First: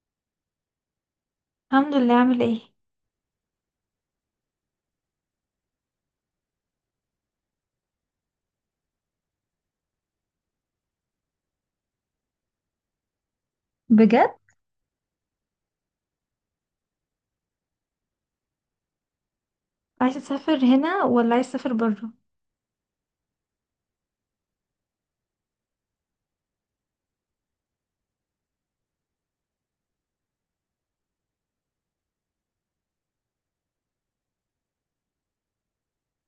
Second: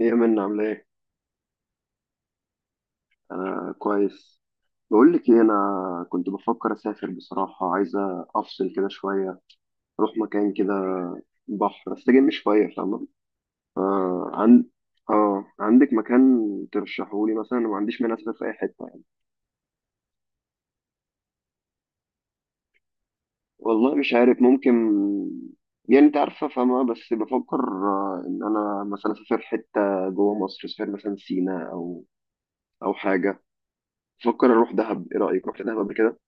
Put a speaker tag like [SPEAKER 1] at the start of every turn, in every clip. [SPEAKER 1] ايه منا عامله ايه؟
[SPEAKER 2] الحمد لله. عامل ايه؟
[SPEAKER 1] انا كويس. بقول لك ايه، انا كنت بفكر اسافر، بصراحه عايزه افصل كده شويه، اروح مكان كده، بحر، استجم شويه، فاهمه؟ آه
[SPEAKER 2] بجد؟
[SPEAKER 1] عن اه عندك مكان ترشحولي مثلا؟ أنا ما عنديش مانع اسافر في اي حته يعني.
[SPEAKER 2] عايزه تسافر هنا ولا عايز تسافر بره؟
[SPEAKER 1] والله مش عارف، ممكن، يعني انت عارفه فاهمه، بس بفكر ان انا مثلا اسافر حته جوه مصر، اسافر مثلا سينا او حاجه. بفكر اروح دهب، ايه رايك، رحت دهب قبل كده؟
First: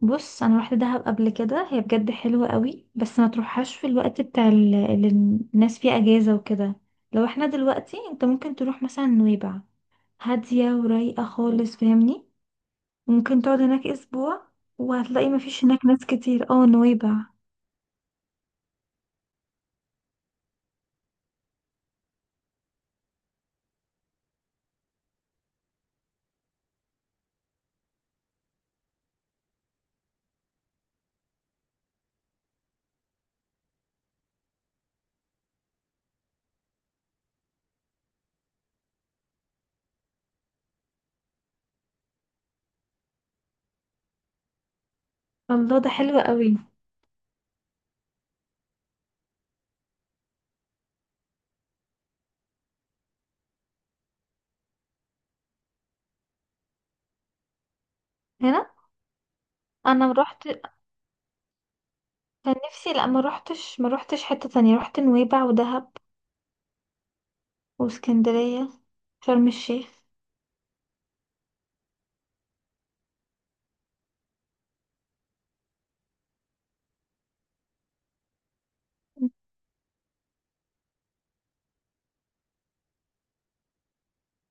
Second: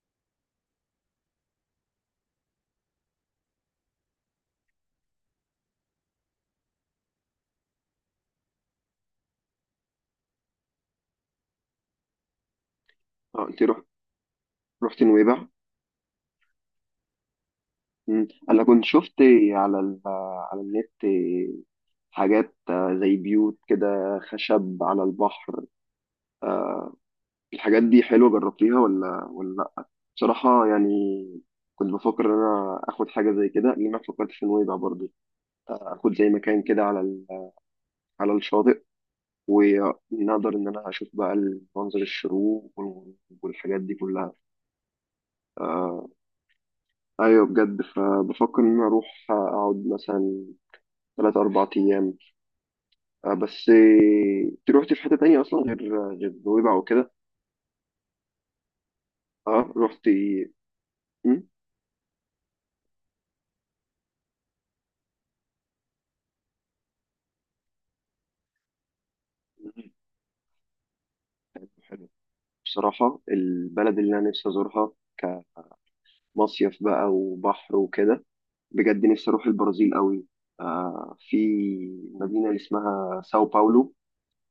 [SPEAKER 2] بص، انا روحت دهب قبل كده، هي بجد حلوه قوي، بس ما تروحهاش في الوقت اللي الناس فيه اجازه وكده. لو احنا دلوقتي، انت ممكن تروح مثلا نويبع، هاديه ورايقه خالص، فاهمني؟ ممكن
[SPEAKER 1] اه،
[SPEAKER 2] تقعد
[SPEAKER 1] انت رحت؟
[SPEAKER 2] هناك اسبوع،
[SPEAKER 1] رحت
[SPEAKER 2] وهتلاقي ما
[SPEAKER 1] نويبع؟
[SPEAKER 2] فيش هناك ناس كتير. اه، نويبع.
[SPEAKER 1] مم. انا كنت شفت على النت حاجات زي بيوت كده، خشب على البحر. الحاجات دي حلوة، جربتيها ولا لا؟ بصراحة يعني، كنت بفكر ان انا اخد حاجة زي كده، لان انا فكرت في نويبع برضه، اخد زي مكان كده على الشاطئ، ونقدر ان انا اشوف بقى منظر الشروق والحاجات دي كلها.
[SPEAKER 2] الله، ده
[SPEAKER 1] آه
[SPEAKER 2] حلو قوي.
[SPEAKER 1] ايوه، بجد. فبفكر ان انا اروح اقعد مثلا ثلاث اربع ايام. بس انت روحتي في حتة تانية أصلا غير نويبع وكده؟
[SPEAKER 2] هنا.
[SPEAKER 1] اه،
[SPEAKER 2] انا
[SPEAKER 1] روحتي.
[SPEAKER 2] روحت.
[SPEAKER 1] مم؟
[SPEAKER 2] كان نفسي، لا ما روحتش، ما روحتش حته تانية، روحت نويبع ودهب واسكندريه، شرم
[SPEAKER 1] مم.
[SPEAKER 2] الشيخ.
[SPEAKER 1] حلو. بصراحة البلد اللي أنا نفسي أزورها كمصيف بقى، وبحر وكده، بجد نفسي أروح البرازيل قوي. في مدينة اللي اسمها ساو باولو،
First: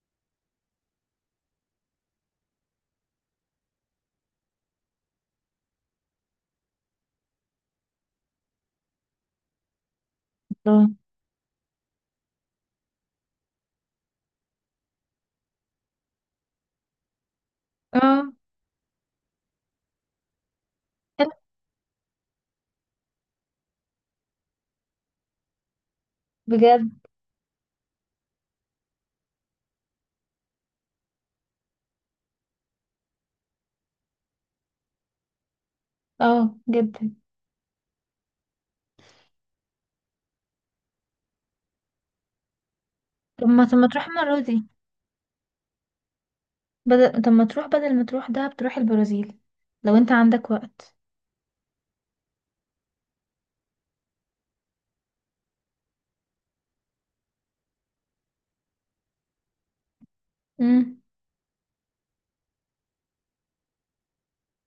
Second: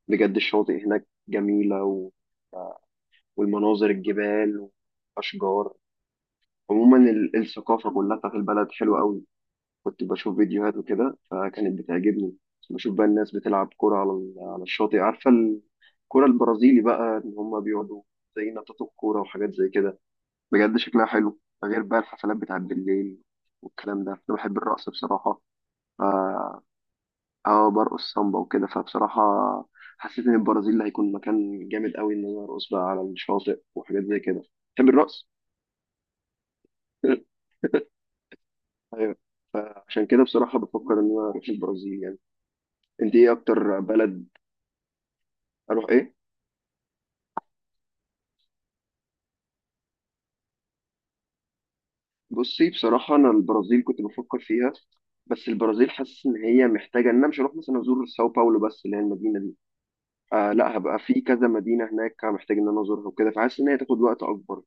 [SPEAKER 1] بجد الشواطئ هناك جميلة، والمناظر، الجبال، وأشجار. عموما الثقافة كلها بتاعت البلد حلوة قوي. كنت بشوف فيديوهات
[SPEAKER 2] الله.
[SPEAKER 1] وكده فكانت بتعجبني. بشوف بقى الناس بتلعب كرة على على الشاطئ، عارفة، الكرة البرازيلي بقى، إن هما بيقعدوا
[SPEAKER 2] اه،
[SPEAKER 1] زي نطاط الكورة وحاجات زي كده. بجد شكلها
[SPEAKER 2] حلو.
[SPEAKER 1] حلو. غير بقى الحفلات بتاعت بالليل والكلام ده، أنا بحب الرقص بصراحة. ف-
[SPEAKER 2] بجد.
[SPEAKER 1] اه برقص سامبا وكده، فبصراحة حسيت إن البرازيل هيكون مكان جامد قوي، إن أنا أرقص بقى على الشاطئ وحاجات زي كده. بحب الرقص.
[SPEAKER 2] اه جدا.
[SPEAKER 1] ايوه. فعشان كده بصراحة بفكر إن أنا أروح البرازيل يعني. أنت إيه
[SPEAKER 2] طب ما طب
[SPEAKER 1] أكتر
[SPEAKER 2] ما تروح
[SPEAKER 1] بلد؟
[SPEAKER 2] المرة دي،
[SPEAKER 1] اروح ايه؟
[SPEAKER 2] بدل، طب ما تروح بدل ما تروح دهب، تروح البرازيل. لو انت عندك وقت.
[SPEAKER 1] بصي بصراحه، انا البرازيل كنت بفكر فيها، بس البرازيل حاسس ان هي محتاجه، ان انا مش هروح مثلا ازور ساو باولو بس، اللي هي المدينه دي. لا، هبقى
[SPEAKER 2] امم.
[SPEAKER 1] في كذا مدينه هناك محتاج ان انا ازورها وكده، فحاسس ان هي تاخد وقت اكبر.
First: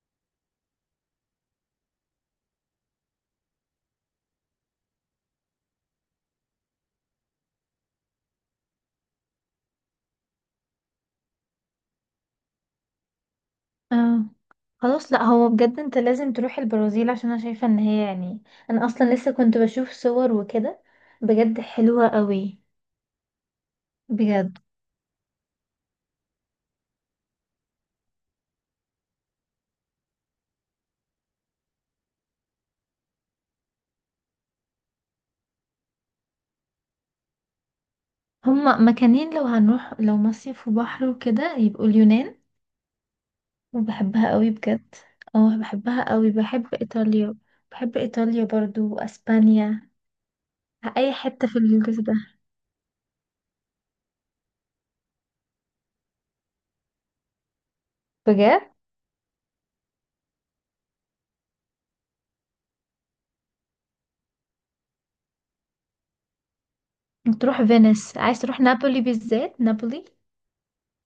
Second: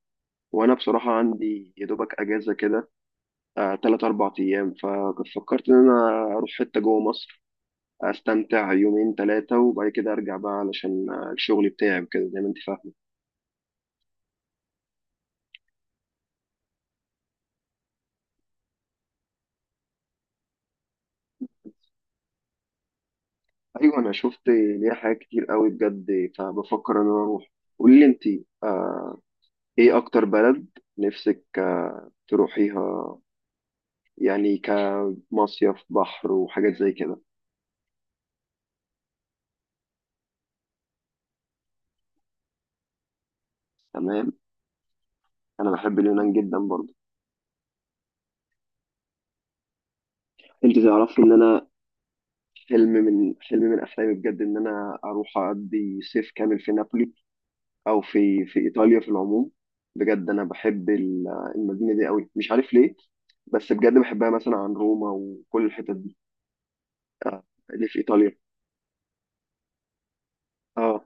[SPEAKER 1] وانا بصراحه عندي يا دوبك اجازه كده، تلات اربع ايام. فكنت فكرت ان انا اروح حته جوه مصر، استمتع يومين ثلاثه وبعد كده ارجع بقى، علشان الشغل بتاعي وكده زي ما انت فاهمه.
[SPEAKER 2] اه، خلاص. لا هو بجد انت لازم تروح البرازيل، عشان انا شايفة ان هي يعني، انا اصلا لسه كنت بشوف صور وكده، بجد حلوة قوي.
[SPEAKER 1] ايوه، انا شفت
[SPEAKER 2] بجد.
[SPEAKER 1] ليها حاجات كتير قوي بجد، فبفكر ان انا اروح. قولي لي انت، آه، ايه اكتر بلد نفسك تروحيها، يعني كمصيف، بحر وحاجات زي كده؟
[SPEAKER 2] هما مكانين، لو هنروح لو مصيف وبحر وكده، يبقوا اليونان، وبحبها
[SPEAKER 1] تمام.
[SPEAKER 2] قوي بجد. اه
[SPEAKER 1] انا بحب
[SPEAKER 2] بحبها قوي،
[SPEAKER 1] اليونان جدا
[SPEAKER 2] بحب
[SPEAKER 1] برضه.
[SPEAKER 2] ايطاليا. بحب ايطاليا برضو، واسبانيا.
[SPEAKER 1] انت
[SPEAKER 2] اي
[SPEAKER 1] تعرفي ان
[SPEAKER 2] حته في
[SPEAKER 1] انا،
[SPEAKER 2] الجزء ده.
[SPEAKER 1] حلم من احلامي بجد، ان انا اروح اقضي صيف كامل في نابولي، او في
[SPEAKER 2] بجد.
[SPEAKER 1] ايطاليا في العموم. بجد انا بحب المدينه دي قوي، مش عارف ليه، بس بجد بحبها مثلا عن روما وكل الحتت دي. آه،
[SPEAKER 2] تروح
[SPEAKER 1] اللي في
[SPEAKER 2] فينيس؟
[SPEAKER 1] ايطاليا.
[SPEAKER 2] عايز تروح نابولي؟ بالذات نابولي؟
[SPEAKER 1] اه،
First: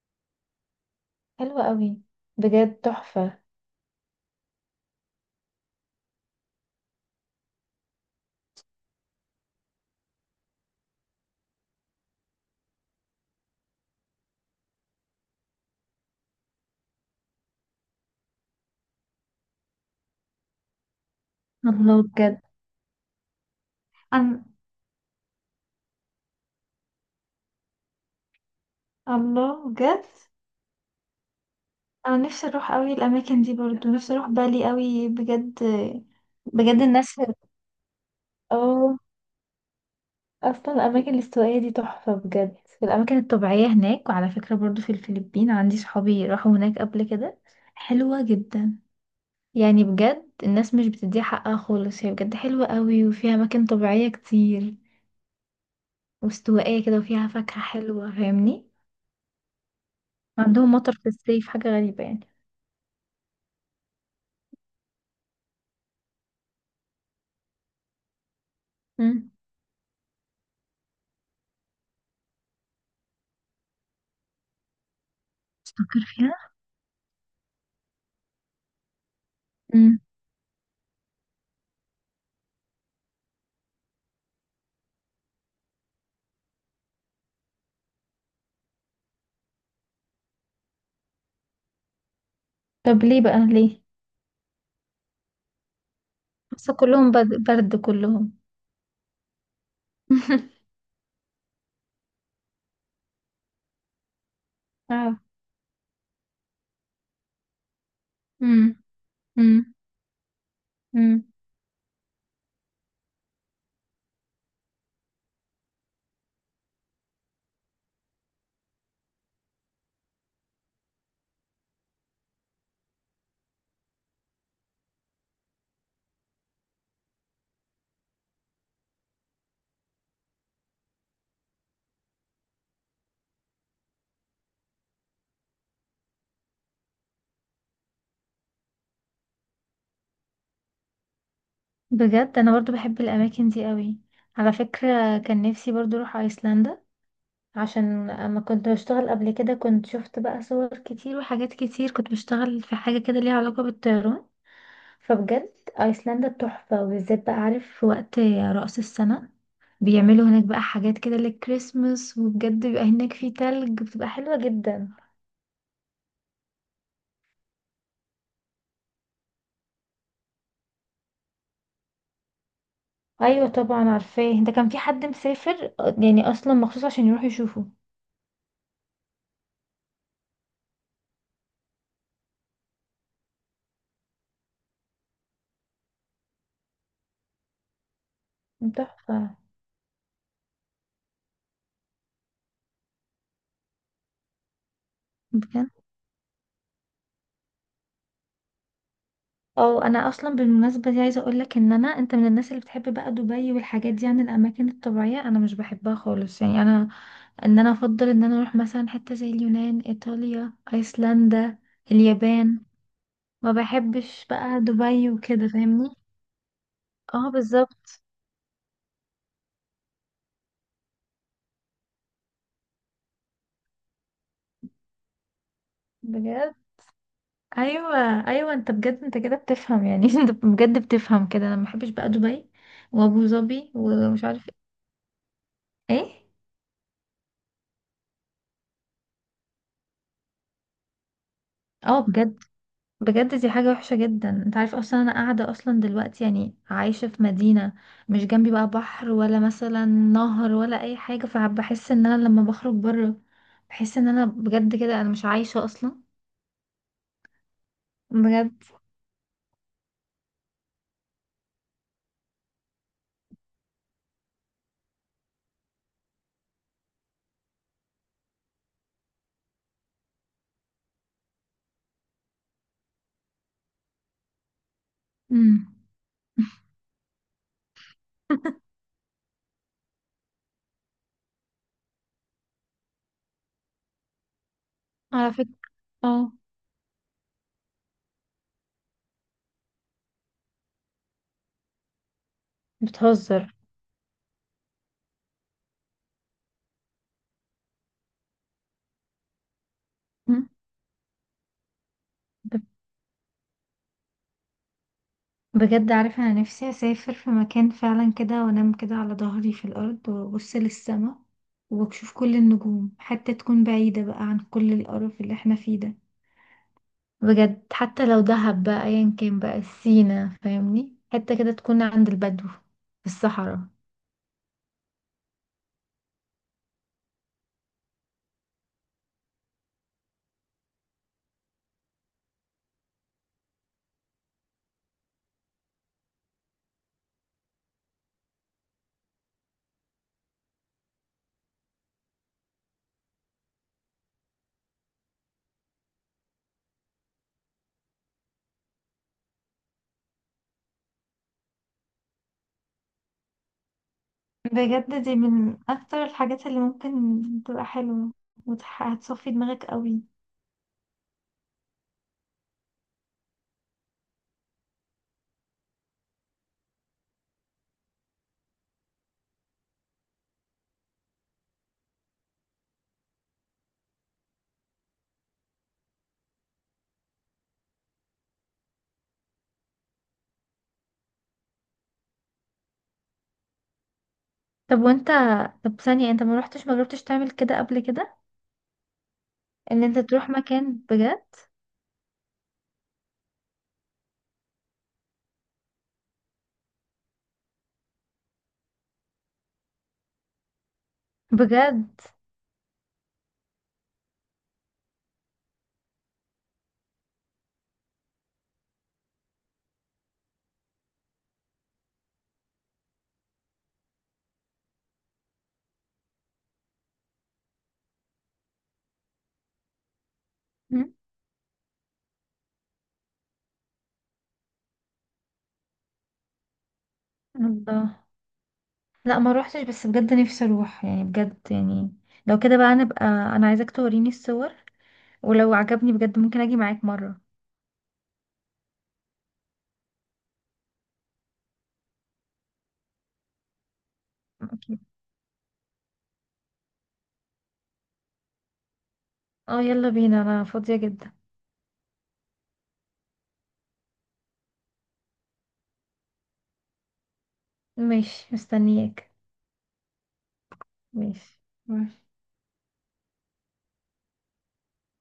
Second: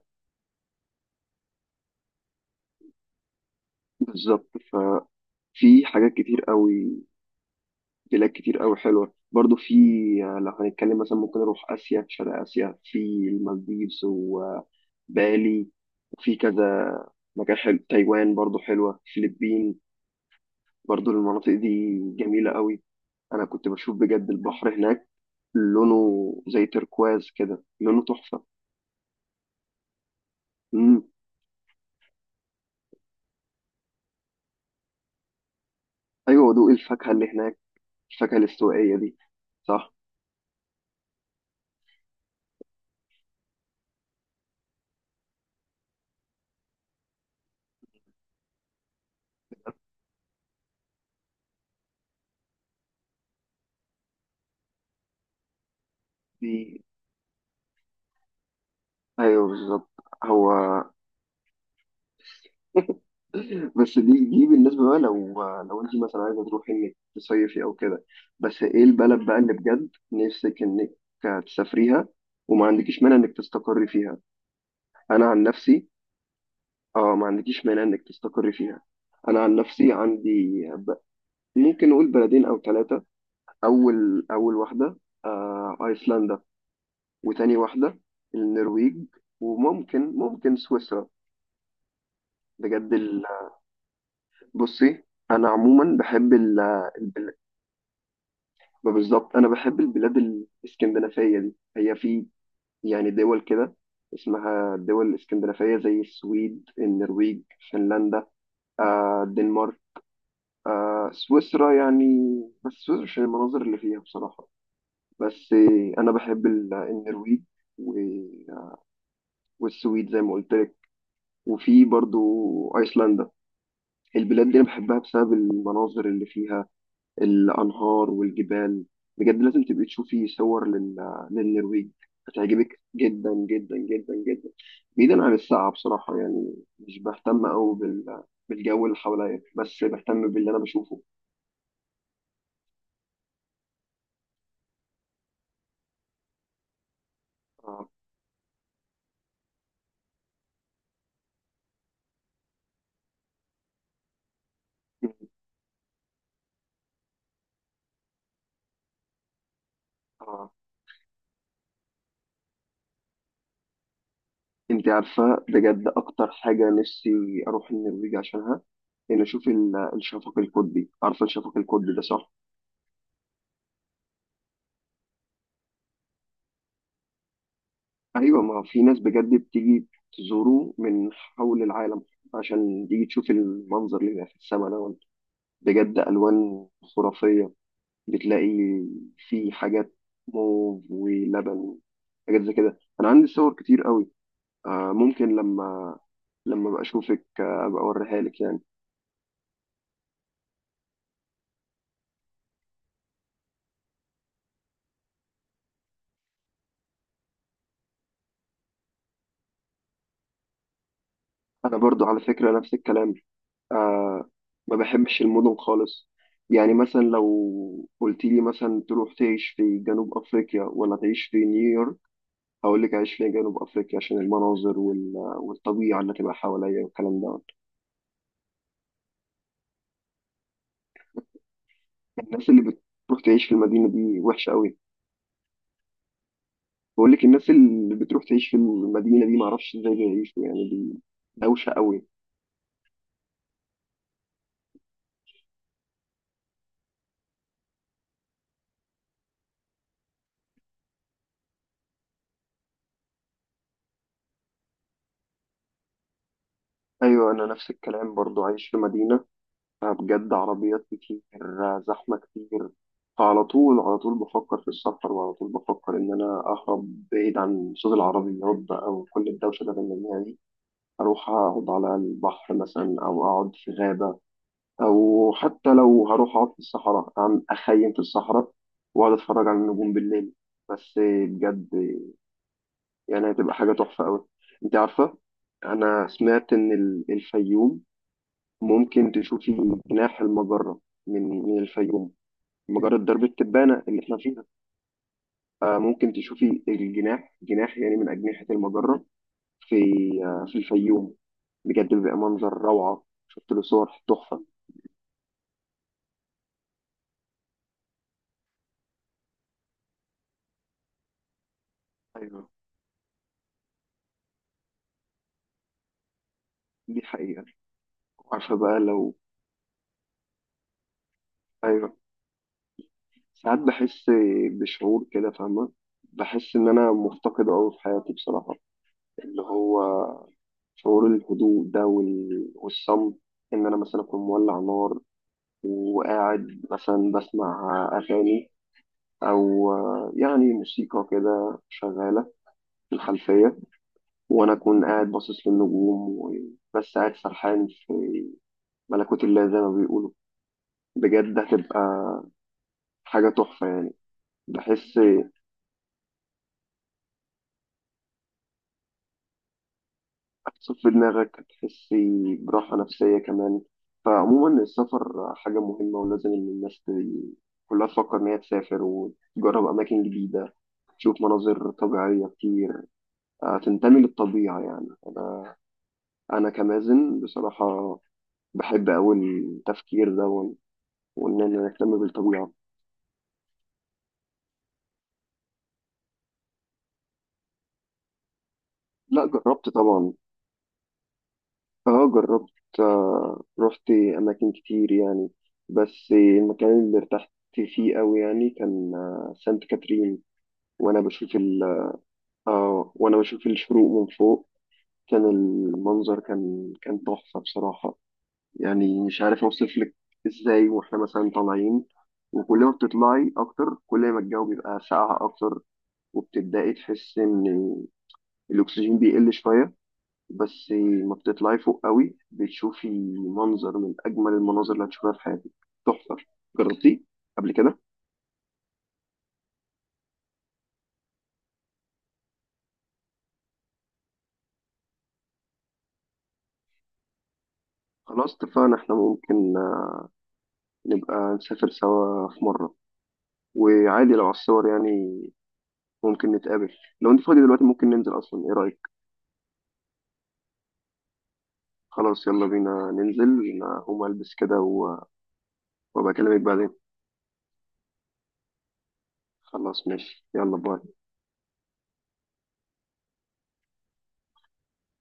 [SPEAKER 2] حلوة قوي، بجد تحفة.
[SPEAKER 1] بالظبط. ففي حاجات كتير قوي، بلاد كتير قوي حلوة برضو. في لو هنتكلم مثلا، ممكن نروح آسيا، شرق آسيا. في المالديفز وبالي، وفي كذا مكان حلو، تايوان برضو حلوة، فلبين برضو. المناطق دي
[SPEAKER 2] الله.
[SPEAKER 1] جميلة قوي. أنا كنت بشوف بجد
[SPEAKER 2] أنا
[SPEAKER 1] البحر هناك، لونه زي تركواز كده، لونه تحفة.
[SPEAKER 2] بجد،
[SPEAKER 1] مم.
[SPEAKER 2] أنا نفسي أروح أوي الأماكن دي، برضو نفسي أروح بالي أوي بجد.
[SPEAKER 1] أيوة، ودوق
[SPEAKER 2] بجد
[SPEAKER 1] الفاكهة
[SPEAKER 2] الناس.
[SPEAKER 1] اللي هناك، الفاكهة الاستوائية
[SPEAKER 2] اه.
[SPEAKER 1] دي. صح.
[SPEAKER 2] اصلا الاماكن الاستوائية دي تحفة بجد. الاماكن الطبيعية هناك، وعلى فكرة برضو في الفلبين عندي صحابي راحوا هناك قبل كده، حلوة جدا. يعني بجد الناس مش بتديها حقها خالص، هي بجد حلوة قوي، وفيها أماكن طبيعية كتير
[SPEAKER 1] دي
[SPEAKER 2] واستوائية كده، وفيها فاكهة حلوة، فاهمني؟
[SPEAKER 1] أيوة بالظبط. هو،
[SPEAKER 2] عندهم مطر في الصيف، حاجة غريبة يعني.
[SPEAKER 1] بس دي بالنسبة بقى، لو انت مثلا عايزة تروحي انك تصيفي او كده، بس ايه البلد
[SPEAKER 2] امم.
[SPEAKER 1] بقى اللي بجد نفسك انك تسافريها وما عندكيش مانع انك تستقري فيها؟ انا عن نفسي،
[SPEAKER 2] تفكر فيها.
[SPEAKER 1] اه، ما عندكيش مانع انك تستقري فيها، انا عن نفسي
[SPEAKER 2] امم.
[SPEAKER 1] عندي ممكن نقول بلدين او ثلاثة. اول واحدة ايسلندا، وتاني واحدة النرويج، وممكن سويسرا. بجد
[SPEAKER 2] طب ليه بقى؟ ليه؟
[SPEAKER 1] بصي، انا عموما بحب
[SPEAKER 2] بس كلهم
[SPEAKER 1] البلاد.
[SPEAKER 2] برد، برد كلهم.
[SPEAKER 1] ما بالظبط انا بحب البلاد الاسكندنافيه دي. هي في، يعني دول كده اسمها الدول
[SPEAKER 2] اه.
[SPEAKER 1] الاسكندنافيه زي السويد، النرويج، فنلندا،
[SPEAKER 2] امم. امم.
[SPEAKER 1] الدنمارك،
[SPEAKER 2] امم.
[SPEAKER 1] سويسرا يعني. بس سويسرا عشان المناظر اللي فيها بصراحه. بس انا بحب النرويج و- والسويد زي ما قلت لك. وفي برضو ايسلندا. البلاد دي انا بحبها بسبب المناظر اللي فيها، الأنهار والجبال. بجد لازم تبقي تشوفي صور للنرويج، هتعجبك جدا جدا جدا جدا. بعيدا عن الساعة بصراحة، يعني مش بهتم أوي بالجو اللي حواليا، بس بهتم باللي أنا بشوفه.
[SPEAKER 2] بجد انا برضو بحب الاماكن دي قوي. على فكرة كان نفسي برضو اروح ايسلندا،
[SPEAKER 1] آه.
[SPEAKER 2] عشان اما كنت بشتغل قبل كده كنت شفت بقى صور كتير وحاجات كتير، كنت بشتغل في حاجة كده ليها علاقة بالطيران.
[SPEAKER 1] آه.
[SPEAKER 2] فبجد ايسلندا تحفة، وبالذات بقى عارف في وقت رأس السنة بيعملوا هناك
[SPEAKER 1] آه.
[SPEAKER 2] بقى حاجات كده للكريسماس، وبجد بيبقى هناك في تلج، بتبقى حلوة
[SPEAKER 1] أنت
[SPEAKER 2] جدا.
[SPEAKER 1] عارفة بجد أكتر حاجة نفسي أروح النرويج عشانها، إن أشوف الشفق القطبي، عارفة الشفق القطبي ده صح؟
[SPEAKER 2] ايوه طبعا عارفاه، ده كان في حد مسافر يعني اصلا مخصوص عشان يروح يشوفه.
[SPEAKER 1] ايوه، ما في ناس بجد بتيجي تزوره من حول العالم، عشان تيجي تشوف المنظر اللي بيبقى في السماء ده. بجد الوان خرافيه، بتلاقي
[SPEAKER 2] تحفة.
[SPEAKER 1] في حاجات موف ولبن، حاجات زي كده. انا عندي صور كتير قوي، ممكن
[SPEAKER 2] بجد.
[SPEAKER 1] لما ابقى اشوفك ابقى اوريها لك يعني.
[SPEAKER 2] اه، انا اصلا بالمناسبه دي عايزه اقول لك ان انا، انت من الناس اللي بتحب بقى دبي والحاجات دي، عن الاماكن الطبيعيه انا مش بحبها خالص. يعني انا ان انا افضل ان انا اروح مثلا حته زي اليونان، ايطاليا، ايسلندا،
[SPEAKER 1] انا برضو على فكره
[SPEAKER 2] اليابان.
[SPEAKER 1] نفس الكلام،
[SPEAKER 2] ما بحبش
[SPEAKER 1] آه،
[SPEAKER 2] بقى
[SPEAKER 1] ما
[SPEAKER 2] دبي
[SPEAKER 1] بحبش
[SPEAKER 2] وكده،
[SPEAKER 1] المدن
[SPEAKER 2] فاهمني؟
[SPEAKER 1] خالص. يعني مثلا
[SPEAKER 2] اه
[SPEAKER 1] لو
[SPEAKER 2] بالظبط.
[SPEAKER 1] قلت لي مثلا تروح تعيش في جنوب افريقيا ولا تعيش في نيويورك، هقول لك عايش فيها جنوب افريقيا، عشان المناظر والطبيعه اللي تبقى
[SPEAKER 2] بجد.
[SPEAKER 1] حواليا والكلام ده.
[SPEAKER 2] ايوه. ايوه انت بجد، انت كده بتفهم يعني. انت بجد بتفهم كده، انا ما بحبش بقى دبي
[SPEAKER 1] الناس اللي بتروح
[SPEAKER 2] وابو
[SPEAKER 1] تعيش في
[SPEAKER 2] ظبي
[SPEAKER 1] المدينه دي
[SPEAKER 2] ومش عارف
[SPEAKER 1] وحشه قوي.
[SPEAKER 2] ايه.
[SPEAKER 1] بقول لك الناس اللي بتروح تعيش في المدينه دي، ما اعرفش ازاي بيعيشوا يعني، دي دوشه
[SPEAKER 2] اه
[SPEAKER 1] قوي.
[SPEAKER 2] بجد. بجد دي حاجة وحشة جدا. انت عارف اصلا انا قاعدة اصلا دلوقتي يعني عايشة في مدينة مش جنبي بقى بحر، ولا مثلا نهر، ولا اي حاجة. فبحس ان انا لما بخرج بره بحس ان انا بجد كده انا مش عايشة اصلا.
[SPEAKER 1] ايوه، انا نفس الكلام برضو،
[SPEAKER 2] بجد.
[SPEAKER 1] عايش في مدينه بجد، عربيات كتير، زحمه كتير. فعلى طول على طول بفكر في السفر، وعلى طول بفكر ان انا اهرب بعيد عن صوت العربيات بقى وكل الدوشه اللي بنلاقيها دي. اروح اقعد على البحر مثلا، او اقعد في غابه، او حتى
[SPEAKER 2] امم.
[SPEAKER 1] لو هروح اقعد في الصحراء أعمل اخيم في الصحراء، واقعد اتفرج على النجوم بالليل بس. بجد يعني هتبقى حاجه تحفه قوي. انت عارفه،
[SPEAKER 2] على فكرة.
[SPEAKER 1] انا
[SPEAKER 2] اه.
[SPEAKER 1] سمعت ان الفيوم ممكن تشوفي جناح المجره من الفيوم. مجره درب
[SPEAKER 2] بتهزر؟
[SPEAKER 1] التبانه اللي احنا فيها. ممكن تشوفي جناح يعني، من اجنحه المجره، في آه،
[SPEAKER 2] مم.
[SPEAKER 1] في الفيوم. بجد بيبقى منظر
[SPEAKER 2] ب-
[SPEAKER 1] روعه، شفت له صور تحفه.
[SPEAKER 2] بجد عارفة انا نفسي اسافر في مكان فعلا كده، وانام كده على ظهري في الارض، وابص للسما، واشوف كل
[SPEAKER 1] ايوه
[SPEAKER 2] النجوم، حتى تكون بعيدة بقى عن كل القرف اللي احنا فيه ده.
[SPEAKER 1] دي حقيقه.
[SPEAKER 2] بجد حتى لو
[SPEAKER 1] عارفه
[SPEAKER 2] دهب
[SPEAKER 1] بقى
[SPEAKER 2] بقى، ايا كان بقى سينا، فاهمني؟ حتة كده تكون
[SPEAKER 1] ايوه،
[SPEAKER 2] عند البدو في
[SPEAKER 1] ساعات
[SPEAKER 2] الصحراء.
[SPEAKER 1] بحس بشعور كده فاهمة. بحس إن أنا مفتقد أوي في حياتي بصراحة، اللي هو شعور الهدوء ده والصمت. إن أنا مثلا أكون مولع نار، وقاعد مثلا بسمع أغاني، أو يعني موسيقى كده شغالة في الخلفية، وأنا أكون قاعد باصص للنجوم، وبس قاعد سرحان في ملكوت الله زي ما بيقولوا. بجد هتبقى حاجة تحفة يعني. بحس
[SPEAKER 2] بجد دي من اكتر الحاجات اللي ممكن تبقى حلوة، هتصفي دماغك قوي.
[SPEAKER 1] هتصفي في دماغك، هتحسي براحة نفسية كمان. فعموما السفر حاجة مهمة، ولازم إن الناس كلها تفكر إن هي تسافر وتجرب أماكن جديدة، تشوف مناظر طبيعية كتير، تنتمي للطبيعة يعني. أنا كمازن بصراحة بحب أوي التفكير ده، إن أنا أهتم بالطبيعة.
[SPEAKER 2] طب وانت، طب انت ما رحتش، ما جربتش تعمل كده قبل كده؟
[SPEAKER 1] لا، جربت
[SPEAKER 2] ان انت
[SPEAKER 1] طبعا.
[SPEAKER 2] تروح مكان بجد.
[SPEAKER 1] اه جربت، رحت اماكن كتير يعني، بس المكان اللي ارتحت فيه قوي يعني كان سانت كاترين. وانا بشوف ال
[SPEAKER 2] بجد.
[SPEAKER 1] اه وانا بشوف الشروق من فوق، كان المنظر كان تحفة بصراحة، يعني مش عارف اوصف لك ازاي. واحنا مثلا طالعين، وكل ما بتطلعي اكتر كل ما الجو بيبقى ساقع اكتر، وبتبدأي تحسي ان الاكسجين بيقل شوية بس.
[SPEAKER 2] مم.
[SPEAKER 1] ما بتطلعي فوق قوي بتشوفي منظر من أجمل المناظر اللي هتشوفها في حياتك، تحفة. جربتيه قبل كده؟
[SPEAKER 2] الله. لا ما روحتش، بس بجد نفسي اروح يعني، بجد يعني لو كده بقى، انا بقى انا عايزاك توريني الصور، ولو عجبني بجد ممكن اجي معاك مرة.
[SPEAKER 1] خلاص اتفقنا، احنا ممكن نبقى نسافر سوا في مرة، وعادي لو على الصور
[SPEAKER 2] أكيد.
[SPEAKER 1] يعني. ممكن نتقابل لو انت فاضي دلوقتي، ممكن ننزل أصلا، ايه رأيك؟
[SPEAKER 2] اه يلا بينا، انا فاضية جدا.
[SPEAKER 1] خلاص يلا بينا ننزل. أنا هقوم ألبس كده وأبقى أكلمك بعدين.
[SPEAKER 2] ماشي، مستنياك.
[SPEAKER 1] خلاص ماشي، يلا باي.
[SPEAKER 2] ماشي. باي.